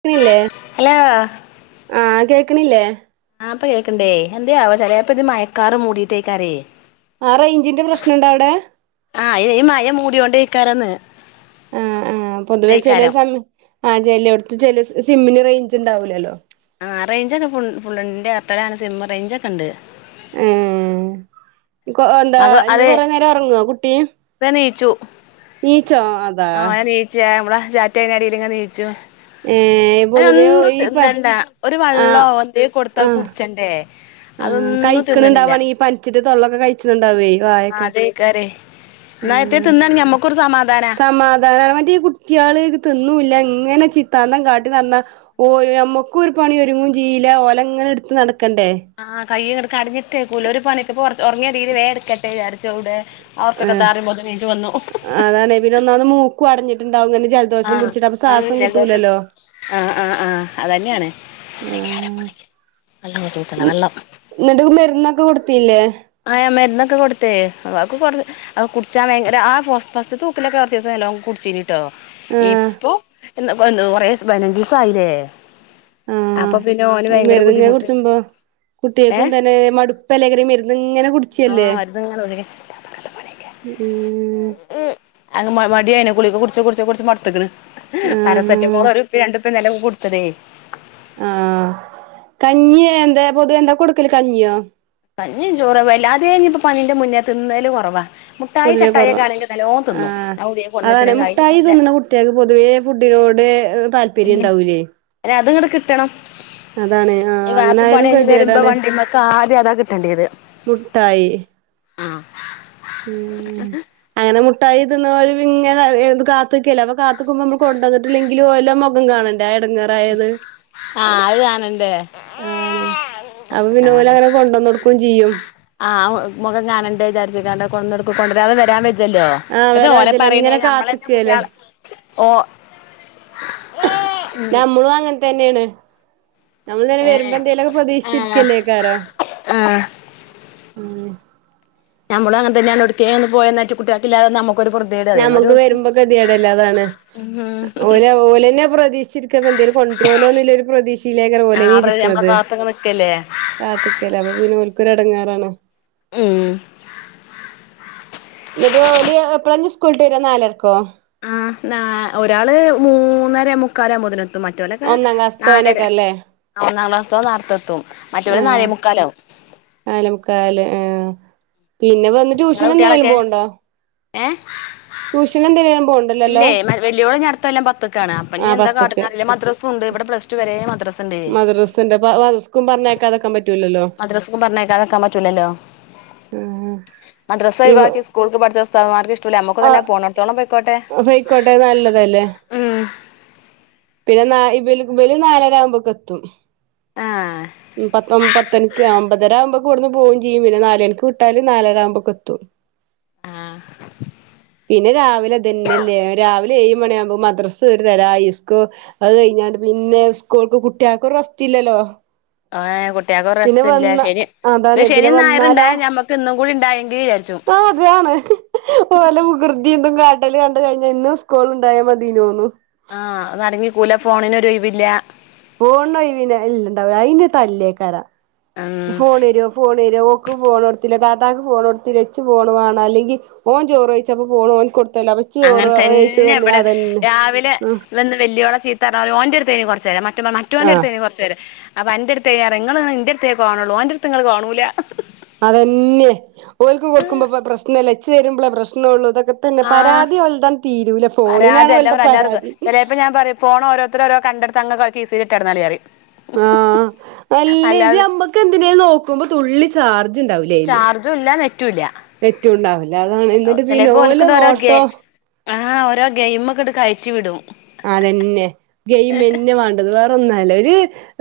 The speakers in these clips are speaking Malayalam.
ക്ക്ണില്ലേ ഹലോ ആഹ് കേക്ക്ണില്ലേ ആ ഇപ്പൊ കേൾക്കിണ്ടേ എന്തേ ആവോ ചെലേപ്പൊ ഇത് മഴക്കാർ മൂടിയിട്ടെയ്ക്കാരേ ആഹ് റേഞ്ചിന്റെ പ്രശ്നം ഉണ്ടോ അവിടെ ആഹ് ഈ മഴ മൂടിയോണ്ടയ്ക്കാരംന്ന് ആഹ് ആഹ് പൊതുവെ ചെല സമയം ആ ചെലോട്ത്ത് ചെല സിമ്മിന് റേഞ്ച്ണ്ടാവൂലല്ലോ ആ റേഞ്ച്ണ്ട് ഫുൾഫുൾ ന്റെ എയർടെലാണ് സിം റേഞ്ച് ഒക്കെ ഉണ്ട് ഏ എന്താ ഇനി കൊറെ നേരം ഒറങ്ങോ കുട്ടി ഇപ്പം എണീച്ചു എണീച്ചോ അതാ ച നമ്മള് ചാറ്റെയ്യണേന്റെടെയില് ണീച്ചു ഏഹ് യിന് പൊതുവേ ഒന്നും ഈ പ തിന്നണ്ട ഒരു ആഹ് വള്ളോ എന്തേ കൊടുത്ത അത് ആഹ് കുടിച്ചണ്ടേ അതൊന്നും തിന്നണില്ല ച്ചിട്ട് തൊള്ളൊക്കെ കയിച്ചിണ് ണ്ടാവേ വായൊക്കെ ക്കരെ എന്ന ഇത് തിന്നാണേ ഞമ്മക്കൊരു സമാധാനാ സമാധാന മറ്റേ ഈ കു കുട്ടിയാള് ഇത് തിന്നുല്ല ഇങ്ങനെ ചിത്താന്തം കാട്ടി നടന്ന ഓയ് നമ്മക്കൊരു പണി ഒരുങ്ങും ചെയ്യില ഓലെങ്ങനെ ഇട്ത്ത് നടക്കണ്ടേ ആഹ് കയ്യിങ്ങട് കടഞ്ഞിട്ട്ക്കൂല ഒരു പണിക്ക് ഇപ്പൊ ഒറങ്ങിയെടേല് വേ ഇട്ക്കട്ടെ വിചരിച്ചു എവടെ അതൊക്കെ താ പറയുമ്പത്തിനും ണീച്ചു വന്നു പിന്നൊന്നാമത് മൂക്കും അടഞ്ഞിട്ടുണ്ടാകും ജൽ ആഹ് ആണ് ജലദോഷം ആഹ് ആഹ് ആഹ് അതന്നെയാണ് ആഹ് [unintelligible] വെള്ളം ഇന്നിട്ട് മെരുന്നൊക്കെ കൊടുതീനില്ലേ ആ മെരുന്നൊക്കെ കൊടുത്തെയ് അതൊക്കെ കൊറ അത് കുടിച്ചാൻ ഭയങ്കര ആ ഫസ്റ്റ്ത്തെ ഉക്കിലൊക്കെ കൊറച്ചീസം നല്ലോണം കുടിച്ചീനി ട്ടോ ആഹ് ഇപ്പൊ എന്ത കൊറേ പതിനജിസം ആയില്ലേ ആഹ് മെര്ന്ന്ങ്ങനെ കുടിച്ചുമ്പോ ഏഹ് കുട്ട്യേക്കുംതന്നെ മടുപ്പല്ലേകാരം ഇങ്ങനെ മെരു ന്നിങ്ങനെ കുടിച്ചല്ലേ ആഹ് മരുന്നിങ്ങനെ ഉം അത് മടിയാണ് ഗുളിക കുടിച്ച് കുടിച്ച് കുടിച്ച് മടുത്ത്ക്ക്ണ് ആഹ് പാരസെറ്റമോൾ ഒരു പ്പി രണ്ടുപ്പിന്നല്ല ഇന്നലെ കുടിച്ചതേ ആഹ് കഞ്ഞി എന്തേ പൊതുവേ എന്താ കൊടുക്കല് കഞ്ഞിയോ കഞ്ഞീം ചോറും വല്ലാതെ ഇനിപ്പോ പനീന്റെ മുന്നേ തിന്നല് കൊറവാ മുട്ടായി പൊതുവേ ചട്ടായി കൊറവാ ഒക്കെആണെങ്കി നല്ലോ തിന്നും അയിന് നല്ല ട്ടിയാക്ക് പൊതുവേ ഫുഡിനോട് താല് അല്ല അത്ങ്ങട് കിട്ടണം അതാണ് ഇഞ്ഞി ആഹ് അങ്ങനെ വാപ്പ ആയാലും പണി കയിഞ് വരുമ്പോ കെതിയേടാണ് വണ്ടിമ്മക്ക് ആദ്യം അതാ കിട്ടിയണ്ടേത് മുട്ടായി ഉം അങ്ങനെ മുട്ടായി തിന്ന്ണോര് ഇങ്ങനെ കാത്ത്ക്കല്ലോ അപ്പൊ കാത്ത്ക്കുമ്പോ നമ്മ കൊണ്ടുന്നട്ട ങ്കിലും ഓലെ മുഖം കാണണ്ടെ ആഹ് അത് കാണണ്ടേ അതാണെ അപ്പൊ പിന്നെ ഓലങ്ങനെ കൊണ്ടന്നൊടുക്കും ചിയ്യും ആ മുഖം കാണണ്ടെ വിചാരിച്ചാങ്ങാണ്ട് കൊടുന്നൊടുക്കും കൊണ്ടരാതെ വരാൻ ല്ലോ ആഹ് എന്തിനാ വരാ ഓലെ വെജ്ജല്ല ഇങ്ങനെ പറീണത് നമ്മളന്നെ കാത്ത്ക്കല്ലേ കുട്ടിയാള് ഓ നമ്മളും അങ്ങനെ തന്നെണ് നമ്മൾ ഇങ്ങനെ വരുമ്പോ ഏഹ് എന്തേലൊക്കെ ആഹ് പ്രതീക്ഷിച്ചിരിക്കല്ലേക്കാരം ആഹ് മ [unintelligible] നമ്മളും അങ്ങനെതന്നെയാണ് എവുടുകേലൊന്ന് പോയ കുട്ടിയാക്കില്ലാതൊന്നും നമ്മ ഞമ്മക്ക് വരുമ്പോ ഗതിയേടല്ലെ അതാണ് ഉം ഓല ഓലന്നെ പ്രതീക്ഷിച്ച് എന്തേലും കൊ ണ്ടരോല്ലോ ഒരു പ്രദീക്ഷിലേകാരം ആഹ് ഓലെന്നെ അവര് നമ്മളെ ഇരിക്ക്‌ണത് കാത്ത്ങ്ങനെ നിക്കല്ലേ കാത്ത്ക്കല്ലേ അപ്പൊ പിന്നെ ഓല്കോര് എടങ്ങേറാണ് ഉം ഇന്നിട്ട് ഓല് എപ്പള ഇഞി സ്കൂള്ട്ടേര നാലർക്കോ ആഹ് ന്നാ ഒരാള് മൂന്നര മുക്കാലാവുമ്പതിന് എത്തും മറ്റോലൊക്ക ഒന്നാം ക്ലാസ്ത്തെ നാലര ഓനേക്കാരല്ലേ ഒന്നാം ക്ലാസ്സിത്തോൻ നേർതെത്തും മറ്റോല് നാലേമുക്കാലാവും നാലെ മുക്കാല് ആഹ് പിന്നെ വന്ന് ഇങ്ങളെ ട്യൂഷൻ എന്തിനേലും കുട്ടികളൊക്കെ പോണുണ്ടോ ഏഹ് ട്യൂഷന് എന്തിനേലു പോണ് ഇല്ലെ വല്യോള് ഇഞി അട്ത്തൊല്ലം പത്ത്ക്കാണ് അപ്പഞി ആഹ് എന്താ കാട്ട്ണെ പത്ത്ക്ക് അറീല മദ്രസുണ്ട് ഇവിടെ പ്ലസ്ടു വരേ മദ്ര മദ്രസണ്ട് അപ മദ്രസ്ക്കും പറഞ്ഞയക്കാത്ക്കാൻ പറ്റൂലലൊ മദ്രസ്കും പറഞ്ഞയക്കാതക്കാൻ പറ്റൂലലൊ ആഹ് ഇവ മദ്രസൊഴിവാകി സ് കൂൾക്ക് പഠിച്ച ഉസ്താദുമാർക്ക് ഇഷ്ടോല്ല നമുക്കും തന്നെ പോണൊട്ത്തോളം പൊയ്ക്കോട്ടെ പൊയ്ക്കോട്ടെ നല്ലതല്ലേ ഉ പിന്നെ നാ ഇബല് ഇബല് നാലരാവുമ്പക്കെത്തും ആഹ് പത്തൊ പത്തണിക്ക് ഒമ്പതര ആവുമ്പക്ക് ഇവ്ടന്ന് പോവും ചിയ്യും പിന്നെ നാലണിക്ക് വിട്ടാല് നാലര ആവുമ്പക്കെത്തും ആഹ് പിന്നെ രാവിലെ ഇതന്നെല്ലേ രാവിലെ ഏഴ് മണിയാവുമ്പൊ മദ്രസ് ഒരു തല ഇസ്കൂ അത് കഴിഞ്ഞാണ്ട് പിന്നെ സ്കൂൾക്ക് കുട്ടീൾക്കൊരു റസ്റ്റില്ലലൊ ഏഹ് കുട്ടീൾക്കൊരു റസ്റ്റില്ല ശനി. അതാണ് പിന്നെ ശനി ഞായറു ഇണ്ടായ ഞമ്മക്ക് ഇന്നും കൂടി ഇണ്ടായെങ്കി വിചാരിച്ചും ആഹ് അതാണ് ഓലെ വികൃതി ഇതും കാട്ടല് കണ്ട കഴിഞ്ഞ ഇന്നും സ്കൂള് ഇണ്ടായാ മതീനോന്നും ആഹ് അടങ്ങി ഇർക്കൂല ഫോണിനൊരൊഴിവില്ല ഫോൺനൊഴിവിനല്ല ഇണ്ടാവ അയിന് തല്ലേകാരം ഉം ഫോണെരോ ഫോണെരോ ക്ക് ഫോണൊട്ത്തിലെ താത്താക്ക് ഫോണൊട്ത്തിലെ ഇച്ച് ഫോണ് വേണ അല്ലെങ്കി ഓൻ ചോറൊഴിച്ചപ്പൊ ഫോണ് ഓന് കൊടുത്തലൊ അപ്പ ഇച്ച് അങ്ങനെ ചോറൊഴിച്ച് തന്നിലാ അതന്നെ വന്ന് വല്യോള ചീത്ത പർഞ ഓന്റട്ത്തേന് കൊറ്ച്ചേരം ആഹ് മറ്റോന്റട്ത്തേനു കൊറ് അപ്പൊ അന്റടുത്ത് ഞാ ഇങ്ങള് ഇന്റെട്ത്തേ കാണൊള്ളു ഓന്റട്ത്ത് ഇങ്ങള് കാണൂല അതന്നെ ഓല്ക്കു കൊടുക്കുമ്പൊ പ്രശ്നല്ല ഇച്ച് തരുമ്പള പ്രശ്നൊള്ളു ഇതൊക്കെ തന്നെ ആഹ് പരാതി ഓലതൻ തീരൂല ഫോണിനാണ് ഓല്ട പരാതി ഫോണ് ഓരോത്തര് ഓരോ കണ്ടട്ത്ത് അങ്ങന കീസീലിട്ട് നടന്നാളി പറിയ് ആഹ് അല്ല ഇത് നമ്മക്ക് എന്തിനേലു നോക്കുമ്പൊ തുള്ളി ചാർജ് ഇണ്ടാവുല അയില് ചാർജും ഇല്ല നെറ്റും ഇല്ല നെറ്റും ഇണ്ടാവൂല അതാണ് ഇന്നിട്ട് പിന്നെ ചിലപ്പോ ഓല ഓൽക്കിണ്ട് ഓരോ ഗെ നോട്ടൊ ആഹ് ഓരോ ഗെയിംമക്കട് കയറ്റി വിടും അതെന്നെ ഗെയിമെന്നെ വാ ത് വേറെ ഒന്നു അല്ല ഒര്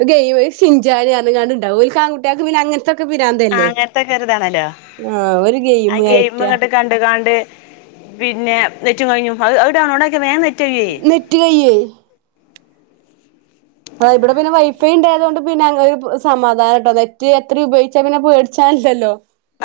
ഗെയിമ് ശിൻജാരി അർഞ്ങ്ങാണ്ട് ഇണ്ടാവു ഓൽക് ആൺകുട്ട്യാക്ക് പിന്നെ അങ്ങനെ ഇതൊക്കെ ആഹ് പിരാന്തല്ലെ അങ്ങനത്തെക്കെ ഒരിതാണല്ലോ ആഹ് ഒരു ആ ഗെയിമ് ഗെയിം കയറ്റ ഇങ്ങട്ട് കണ്ട് കാണ്ട് പിന്നെ നെറ്റും കഴിഞ്ഞു അഹ് ടൗൺലോടാക്ക്യ വേ നെ നെറ്റ് കയ്യൊ അ ഇവിടെ പിന്നെ വൈഫൈ ഇണ്ടായതോണ്ട് പിന്നെ അങ്ങനൊര് സമാധാനംട്ടൊ നെറ്റ് എത്ര ഉപയോഗിച്ച പിന്നെ പേടിച്ചാല്ലലൊ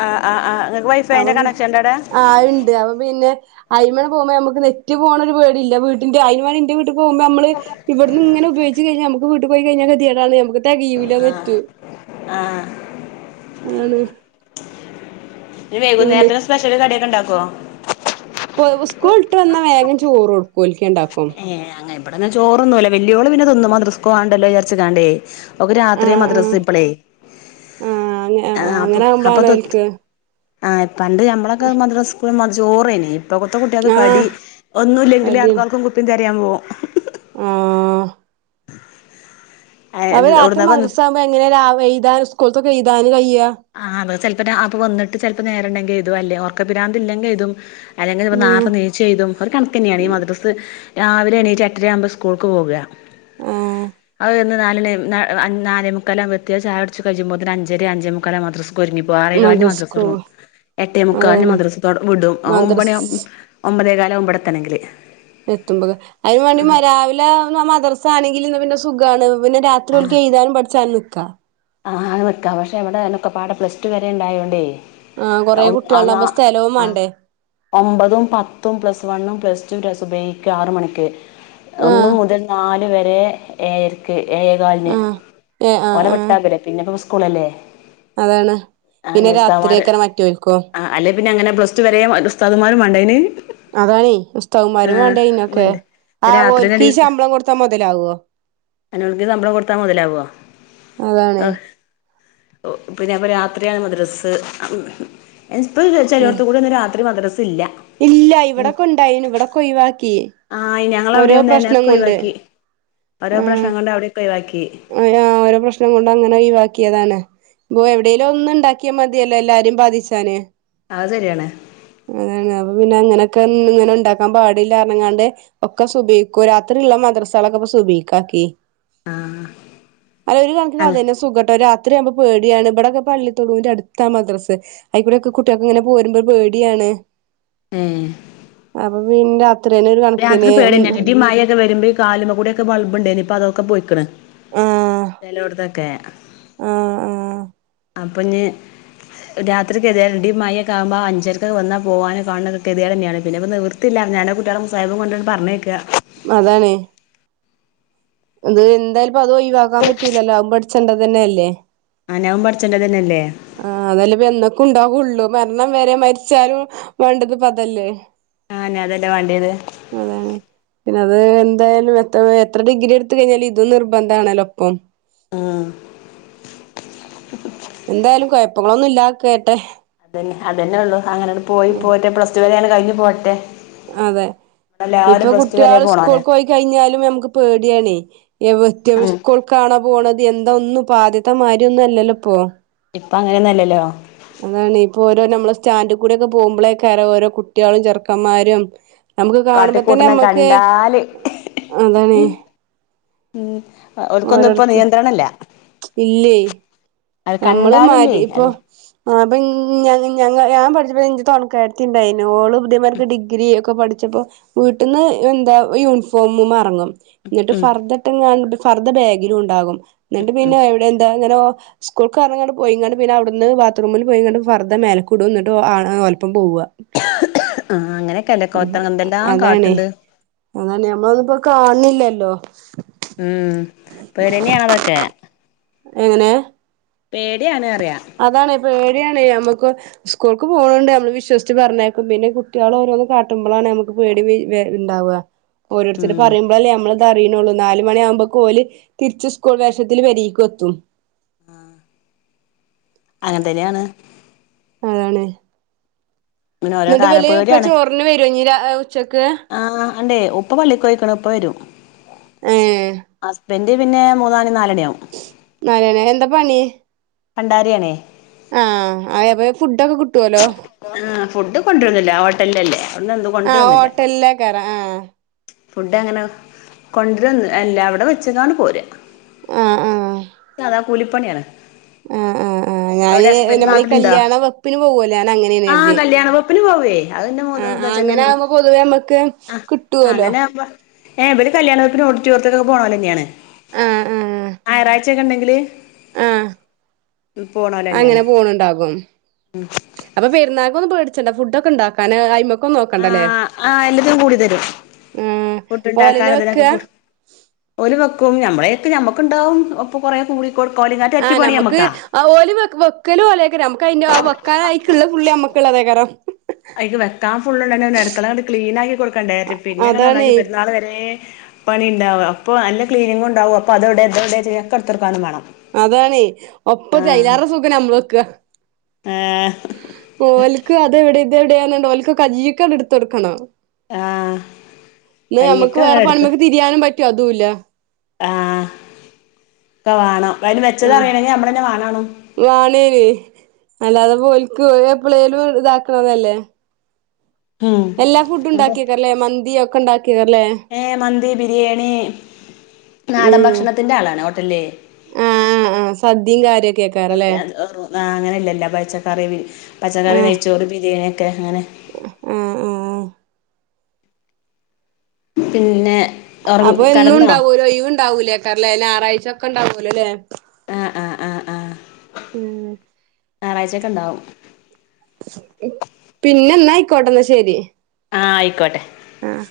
ആഹ് ആഹ് ആഹ് ഇങ്ങക്ക് അവ വൈഫൈന്റെ കണക്ഷൻ ഇണ്ടടെ ആഹ് ഇണ്ട് അവ പിന്നെ അയ്മെ പോവുമ്പൊ നമക്ക് നെറ്റ് പോണ ഒരു പേടില്ല വീട്ടിന്റെ അയ്മണിന്റെ പോവുമ്പൊ നമ്മള് ഇവിടുന്ന് ഇങ്ങന ഉപയോഗ നമക്ക് വീട്ടി പോയികഴിഞ്ഞ കത്തിയേടാണ് നമക്ക് തെകയൂല നെറ്റ് ആഹ് ആണ് നെറ്റ് വൈകുംനേരത്തിന് സ്പെഷ്യൽ കടിയെക്കണ്ടാക്കൊ ഇപൊ സ്കൂൾട്ട് വന്നാ വേഗം ചോറ് കൊടുക്കു ഓല്ക്ക് രണ്ടാക്കും ഏഹ് അങ്ങനെ ഇവിടന്നാ ചോറൊന്നൂല്ല വല്യോള് പിന്നെ തിന്നും മദറസ്കോവാണ്ടലൊ വിജാർച്ചിക്കാണ്ടെ അവൾക്ക് രാത്രിയാ ആഹ് ആഹ് മദ്രസ് ഇപ്പളേ ആഹ് അങ്ങ അപ്പൊ അങ്ങനെ അപ്പൊ ആകുമ്പോളാണ് ഓൽക്ക് ആഹ് പണ്ട് ഞമ്മളൊക്കെ മദ്ര സ്കൂള ചോറെനി ഇപ്പൊത്ത കുട്ടി കളി ആഹ് ഇപ്പോ ഒന്നുംല്ലെങ്കിലിൽ കടിയാണ് ആൾക്കാർക്കും കുപ്പി തരായാൻ പോകും ആഹ് അവര് രാത്രി എവ്ട്ന്നാ വന്ന് മദ്രസ ആകുമ്പോ എങ്ങനെ എഴതാന് സ്കൂൾതൊക്കെ എഴുതാനും കഴ്യാ ആഹ് അതെ ചെപ്പോ അപ്പൊ വന്നിട്ട് ചെപ്പോ നേരണ്ടെങ്കിൽ ഇതും അല്ലേ ർക്ക പിരാന്തി ഇല്ലെങ്കിൽ എഴുതും അല്ലെങ്ക ഉം നേർത്ത നീച് എയ്തും ഒക്കെ കണക്ക് തന്നെയാണ് ഈ മ രാവിലെ എണിറ്റു എട്ടര ആകുമ്പോൾ സ്കൂൾക് പോക ആഹ് നാലണി നാലേ മുക്കാലായി എത്തിയാൽ ചായകുടിച്ച് കഴിയുമ്പോത്തിന് അഞ്ചര അഞ്ചേ മുക്കാലായ മദ്രസക്കും ഒരുങ്ങിപ്പോ ആറ കാലിൻ മദ്രസ മദ്രസ്ക്ക് തുടങ്ങും പോവാ എട്ടേ മുക്കാലിൻ അതാണ് മദ്രസ വിടും മദ്രസ് ഒമ്പതേ കാലാവും മ്പടെത്തണമെങ്കിൽ എത്തുമ്പൊ അതിനുംവേണ്ടി രാവിലെ മദർസ ആണെങ്കില ഇന്നാ പിന്നെ സുഖണ് പിന്നെ രാത്രി ഓലിക്ക് എഴുതാനും പഠിച്ചാനും നിൽക്ക ആഹ് നിക്കാം പക്ഷെ എവിടെക്കെപാട പ്ലസ ടു വരെ ഉണ്ടായോണ്ടേ ആഹ് കുറെ അതാ കുട്ടികളണ്ടാകുമ്പോ സ്ഥലവും ആഹ് വേണ്ടേ ഒമ്പതും പത്തും പ്ലസ് വണ്ണും പ്ലസ് ടു രസുബഹിക്കു ആറ മണിക്ക് ഒന്നു ആഹ് മുതൽ നാൽവരെ ഏയരക്ക് ഏയകാലിന് ആഹ് ഏഹ് ആഹ് ഓലെ വിട്ട് ആഹ് പിന്നെപ്പം സ്കൂളല്ലേ അതാണ് പിന്നെ രാത്രിയക്കര മറ്റോൽക്കോ ആഹ് അല്ലെ പിന്ന അങ്ങനെ പ്ലസ്ടു വരെ ഉസ്താദുമാരും വേണ്ടതിന് അതാണേ ഉസ്തമാരും വേണ്ട അയ്നൊക്കെ വേണ്ടേ ആ രാത്രിന്നെ ഓൽക്ക് ഡീ ഈ ശമ്പളം കൊടുത്താ മുതലാവുവോ അതിനോൽക്ക് ശമ്പളം കൊടുത്താൽ മുതലാവുമോ അതാണ് പിന്നെ പ്പൊ രാത്രിയാണ് മദ്രസ് ഇപ്പോ ഉം ചേലോടത് കൂടി ഒന്ന് രാത്രി മദ്രസ ഇല്ല ഇല്ല ഇവിടെ കൊണ്ടായിന ഇവിടെക്ക ഒഴിവാക്കി ആഹ് ഞങ്ങളവിടെ ഓരോ പ്രശ്നം വന്നക്കെ കൊണ്ട് ഒഴിവാക്കി ഓരോ പ്രശ്നം കൊണ്ട് അവിടെയൊക്കെ ഒഴവാക്കി ഓ ഓരോ പ്രശ്നം കൊണ്ട് അങ്ങനെ ഒഴിവാക്കിയതാണ് എവിടെലും ഒന്നും ഉണ്ടാക്കിയാൽ മതിയല്ലോ എല്ലാരും ബാധിച്ചാന് അഹ് ശരിയാണ് അത അപ്പ പിന്നെ അങ്ങനെയൊക്കെ ഇങ്ങനെ ഉണ്ടാക്കാൻ പാടില്ലാർഞ്ക്കാണ്ട് ഒക്കെ സുബഹി രാത്രിയള്ള മദ്രസകളൊക്കെ സുബഹിക്കാക്കി ആഹ് അല്ല ഒരു കണക്കി അ തന്നെ സുഖട്ടം ഒരു രാത്രിയാവുമ്പോ പേടിയാണ് ഇവിടെക്കെ പള്ളിത്തടുന്റെ അടുത്താ മദ്രസ് അയിക്കൂടെ ഒക്കെ കുട്ടികൾക്ക ഇങ്ങനെ പോരുമ്പോ പേടിയാണ് ഉം അപ്പൊ പിന്നെ രാത്രിേന ഒരു രാത്രി കണക്കിന് പേടിയന്നെയാണ് ഇടി മഴയൊക്കെ വരുമ്പോ കാലുമകൂടി ഒക്കെ ബൾബുണ്ട്നിപ്പൊ അതൊക്കെ പോയിക്കണ് ആഹ് ചെലോടത്തൊക്കെ ആഹ് ആഹ് അപ്പഞ് രാത്രി [unintelligible] മയക്കകുമ്പോ അഞ്ചരക്ക് വന്നാ പോകണ കാണുന്ന [unintelligible] നിവർത്തില്ല ഞാൻ കുട്ടാളെ മുസഹബും കൊണ്ട് പറഞ്ഞേക്കുക അതാണ് അത് എന്തായാലും പ്പ അത് ഒഴിവാൻ പറ്റൂല്ലല്ലോ അതും പഠിച്ചേണ്ടത് തന്നെ അല്ലേ ആന്നെ അതും പടിച്ചണ്ടത് തന്നെയല്ലേ ആഹ് അതല്ലേ ഇപ്പ എന്നൊക്കെ ഉണ്ടാവുള്ളു. മരണം വരെ. മരിച്ചാലും വേണ്ടത്പ്പതല്ലേ? ആഹ് ന്നേ അതല്ലേ വേണ്ടിയത്? അതാണ് പിന്നെ അത് എന്തായാലും എത്ര എത്ര ഡിഗ്രി എടുത്ത് കഴിഞ്ഞാലും ഇതും നിർബന്ധാണല്ലോ ഒപ്പം. ആഹ് എന്തായാലും കൊയപ്പങ്ങളൊന്നും ഇല്ലാ കേട്ടേ അതന്നെ അതന്നേള്ളു. അങ്ങനങ്ങട് പോയി ആഹ് പോയിട്ടെ പ്ലസ് ടുവരെ അങ്ങട് കഴിഞ്ഞു പോരട്ടെ അതെ ഇപ്പ വരെ കുട്ട്യാൾ പോണോല്ലേ സ്കൂൾക്ക് പോയി കഴിഞ്ഞാലും ഞമുക്ക് പേട്യാണേ. ഇവറ്റകൾ സ്കൂൾ ക്കാണോ പോണത് എന്താ ഒന്നുപ്പാദ്യത്തെ മാരിയൊന്നും അല്ലല്ലോ. ഇപ്പോ ഇപ്പോ അങ്ങനെയൊന്നല്ലല്ലോ അതാണേ ഇപ്പോ ഓരോ ഞമ്മള് സ്റ്റാൻഡ് കൂടെ ഒക്കെ പോകുമ്പോളേക്കാര ഓരോ കുട്ടികളും ചെറുക്കന്മാരും. ഞമ്മക്ക് കാണുമ്പ ന്നെ കാട്ടിക്കൂട്ടനെ ഞമ്മക്ക് കണ്ടാല് അതാണേ. ഉം ഓര്ക്കൊന്നും ഇപ്പോ നിയന്ത്രണം ഇല്ല ഇല്ലേ ഞമ്മള് കണ്ടാലുമില്ലേ മാരി ഇപ്പോ അത് ആഹ് അപ്പ ഈ ഞങ്ങ് ഞങ്ങ ഞാൻ പഠിച്ചപ്പോ ഇഞ്ജെ തൊണക്കാരത്തിണ്ടായിനു ഓളും. ഇതിയമാർക്ക് ഡിഗ്രി ഒക്ക പഠിച്ചപ്പോ വീട്ടിന്ന് എന്താ യൂണിഫോമ് മ എറങ്ങും എന്നിട്ട് ഉം ഫർദട്ട്ങ്ങാണ്ട് ഫർദ്ദ ബാഗിലുണ്ടാകും. ഇന്നിട്ട് ഉം പിന്നെ എവിടെ എന്താ ഇങ്ങനെ. സ്കൂൾക്കെറങ്ങി അങ്ങട് പോയിങ്ങാണ്ട് പിന്നെ അവിടുന്ന് ബാത്റൂമില് പോയിങ്ങാണ്ട് ഫർദ്ദ മേലക്കൂടും. ന്നട്ട് ആണ് ഓലോപ്പം പോവുക. ആ അങ്ങനെയൊക്കെയല്ലേ [unintelligible] കൊത്തങ്ക് എന്തെല്ലാം അതാണേ കാട്ടുണ്ട് അതാണ് ഞമ്മൾ ഒന്നുംപ്പോ കാണണില്ലല്ലോ ഉം പേട്യന്ന്യാണതൊക്കെ എങ്ങനെ? പേട്യാണ് ആണ് പറയാ അതാണ് പേട്യാണേ നമുക്കും സ്കൂൾക്ക് പോണണ്ട്. ഞമ്മള് വിശ്വസിച്ച് പറഞ്ഞാക്കും. പിന്നെ കുട്ട്യോളാ ഓരോന്ന് കാട്ടുമ്പളാണേ നമുക്ക് പേടി മീ വേ ഇണ്ടാവാ. ഓരോരുത്തര് ഉം പറയുമ്പോ പ്പളല്ലേ നമ്മളിത് അറിയണള്ളൂ. നാല് മണിയാവുമ്പക്കോല് തിരിച്ച് സ്കൂൾ വേഷത്തില് പെരിക്കും എത്തും. ആഹ് അങ്ങൻതന്നെയാണ്. അതാണേ. ഇങ്ങനെ ഓരോ എന്നിട്ട് കാലം വല്ല്യേ ഇപ്പ പേടിയാണ് ചോറിന് വര്വോ ഇഞ്ഞി രാ ഉച്ചക്ക്. ആഹ് അണ്ടേ ഉപ്പ പള്ളിക്കൊയിക്കണ്. ഉപ്പ വരും ഏഹ് ഹസ്ബൻഡറ് പിന്നെ മൂന്നാ നാല് നാലണീ ആവും നാലണ്യോ എന്താ പണി? പണ്ഡാരിയാണേ. ആഹ് അയ പയ ഫുഡൊക്കെ കിട്ടുവല്ലോ. ആഹ് ഫുഡ് കൊണ്ട് രൊന്നില്ല ഹോട്ടലിലല്ലേ? അതുകൊണ്ട് ഒന്നും കൊണ്ട് ആഹ് രൊന്നുല്ല. ഹോട്ടലിലേക്കാരം ആഹ് ഫുഡ് അങ്ങനെ കൊണ്ട് രോന്ന്ല്ല. എല്ലാവടെ വെച്ച്ട്ടാണ് പോരാ. ആഹ് ആഹ് അതാ കൂലിപ്പണ്യാണ്. ആഹ് ആഹ് ആഹ് ഞാന് ഈ നമ്മള് ഈ നാട്ടിലുണ്ടോ കല്യാണം വെ പ്പിന് പോവൂല്ലേ? ഞാനങ്ങനെയാണ് ആഹ് കരുതിയേ. കല്യാണ വെപ്പിന് പോവേ അതിന്റെ മൂത്ത ആഹ് മൂത്തച്ഛനും അങ്ങനെ ആവുമ്പോ പൊതുവെ നമ്മക്ക് ആഹ് കിട്ടുവല്ലോ അങ്ങനെ ആമ്പോ ഏഹ് ഇവര് കല്യാണവീട്ടിലും ഓഡിറ്റോറിയത്തിക്കും ഒക്കെ പോണോരന്നെയാണ്. ആഹ് ആഹ് ഞായറാ ച്ചക്കെണ്ടെങ്കില് ആഹ് പോണോലന്നെയാണ്. പോണ് ഇണ്ടാകും. ഉം അപ്പൊ പെര്ന്നാക്കൊന്നും പേട്ച്ചണ്ട ഫുഡൊക്കെ ഇണ്ടാക്കാന് അയ്മ ആഹ് ആഹ് എല്ലത്തിനും കൂടി തെരും ആഹ് ഫുഡ് ഓലന്നെ ഇണ്ടാക്കാനുതിനൊക്കെ വെക്കാ കൂടും ഓല് വെക്കും ഞമ്മളെയേക്ക് നമ്മക്ക്ണ്ടാവും ഒപ്പ കൊറേ കൂ ആഹ് നമ്മക്ക് ആഹ് ഓല് വെ വെക്കല് ഓലേക്കാരം അമ്മക്ക് അയ്ന്റെ അഹ് വെക്കാന് അയ്ക്ക്ള്ളെ ഫുള്ള് യമ്മക്ക്ള്ളതെയ്ക്കാരം അയ്ക്ക് വെക്കാൻ ഫുള്ള്ണ്ട് അയ്ന് അഹ് നെരത്ത്ണതാണ്ട് ക്ലീനാക്കി കൊടുക്കണ്ടേ [unintelligible] ച്ചും പിന്നെ അങ്ങനെ നന്നാക്കി അതാണേ പെരുന്നാള് വെരേ പണി ഇണ്ടാവ അപ്പൊ നല്ല ക്ലനിങ്ങുണ്ടാവും അപ്പൊ അതെവ്ടെ ഇതെവ്ടെ ചോയ്ച്ച ഒക്കെ ഇട്ത്തൊട്ക്കാനും മാണം അതണെയ് ഒപ്പ ക്ക് ആഹ് അയ്ലാറെ സുഖം നമ്മ്ള് വെക്ക. ഏഹ് ഓൽക്ക് അതെവ്ടെ ഇതവ്ടെ ന്ന്ണ്ടോ ഓൽക്ക് കയ്യീക്കാണ്ട് ഇട്ത്തൊട്ക്കണം ആഹ് ന്നാ ഞമ്മക്ക് കയ്യ്ക്ക് വേറെ എടുത്ത് പണിമെക്ക് തിരിയാനും പറ്റോ അതുംല്ല. ആഹ് ക്കവാണം അയ്ന് വെച്ചതറിയേണെങ്കി നമ്മളെന്നെ വാണേണും വാണേയ്നി അല്ലാതെപ്പൊ ഓൽക്ക് എപ്പളേലും ഇതാക്ക്ണതല്ലേ. ഉം എല്ലാ ഫുഡ്ഡും അതെ ഇണ്ടാക്കെയ്ക്കാരംല്ലേ മന്തി ഒക്കെ ഇണ്ടാക്കെയ്ക്കാരം ല്ലേ ഏഹ് മന്തി ബിരിയാണി നാടൻ ഉം ഭക്ഷണത്തിന്റെ ആളാണ് ഹോട്ടൽല്. സദ്യിം കാര്യ സദ്യ [unintelligible] ആഹ് അങ്ങനെ അല്ലെ എല്ലാ പച്ചക്കറിന്റിം പച്ചക്കറി ആഹ് നെയ്ച്ചോറ് ബിരിയാണിക്കെ അങ്ങനെ ആഹ് ആഹ് പിന്നെ ഉറ അപ്പൊ എന്നും കടന്നോ ഇണ്ടാവൊ ഒരൊഴ് വ് ഇണ്ടാവൂലേക്കാരംല്ലേ ഞറാഴ്ച ഒക്കെ ഇണ്ടാവോലോല്ലേ ആഹ് ആഹ് ആഹ് ഉം ഞറാഴ്ചെക്കെ ഇണ്ടാവും. പിന്നെ ന്നാ ആയ്ക്കോട്ടെ ന്നാ ശെരി. ആഹ് ആയ്ക്കോട്ടെ. ആഹ്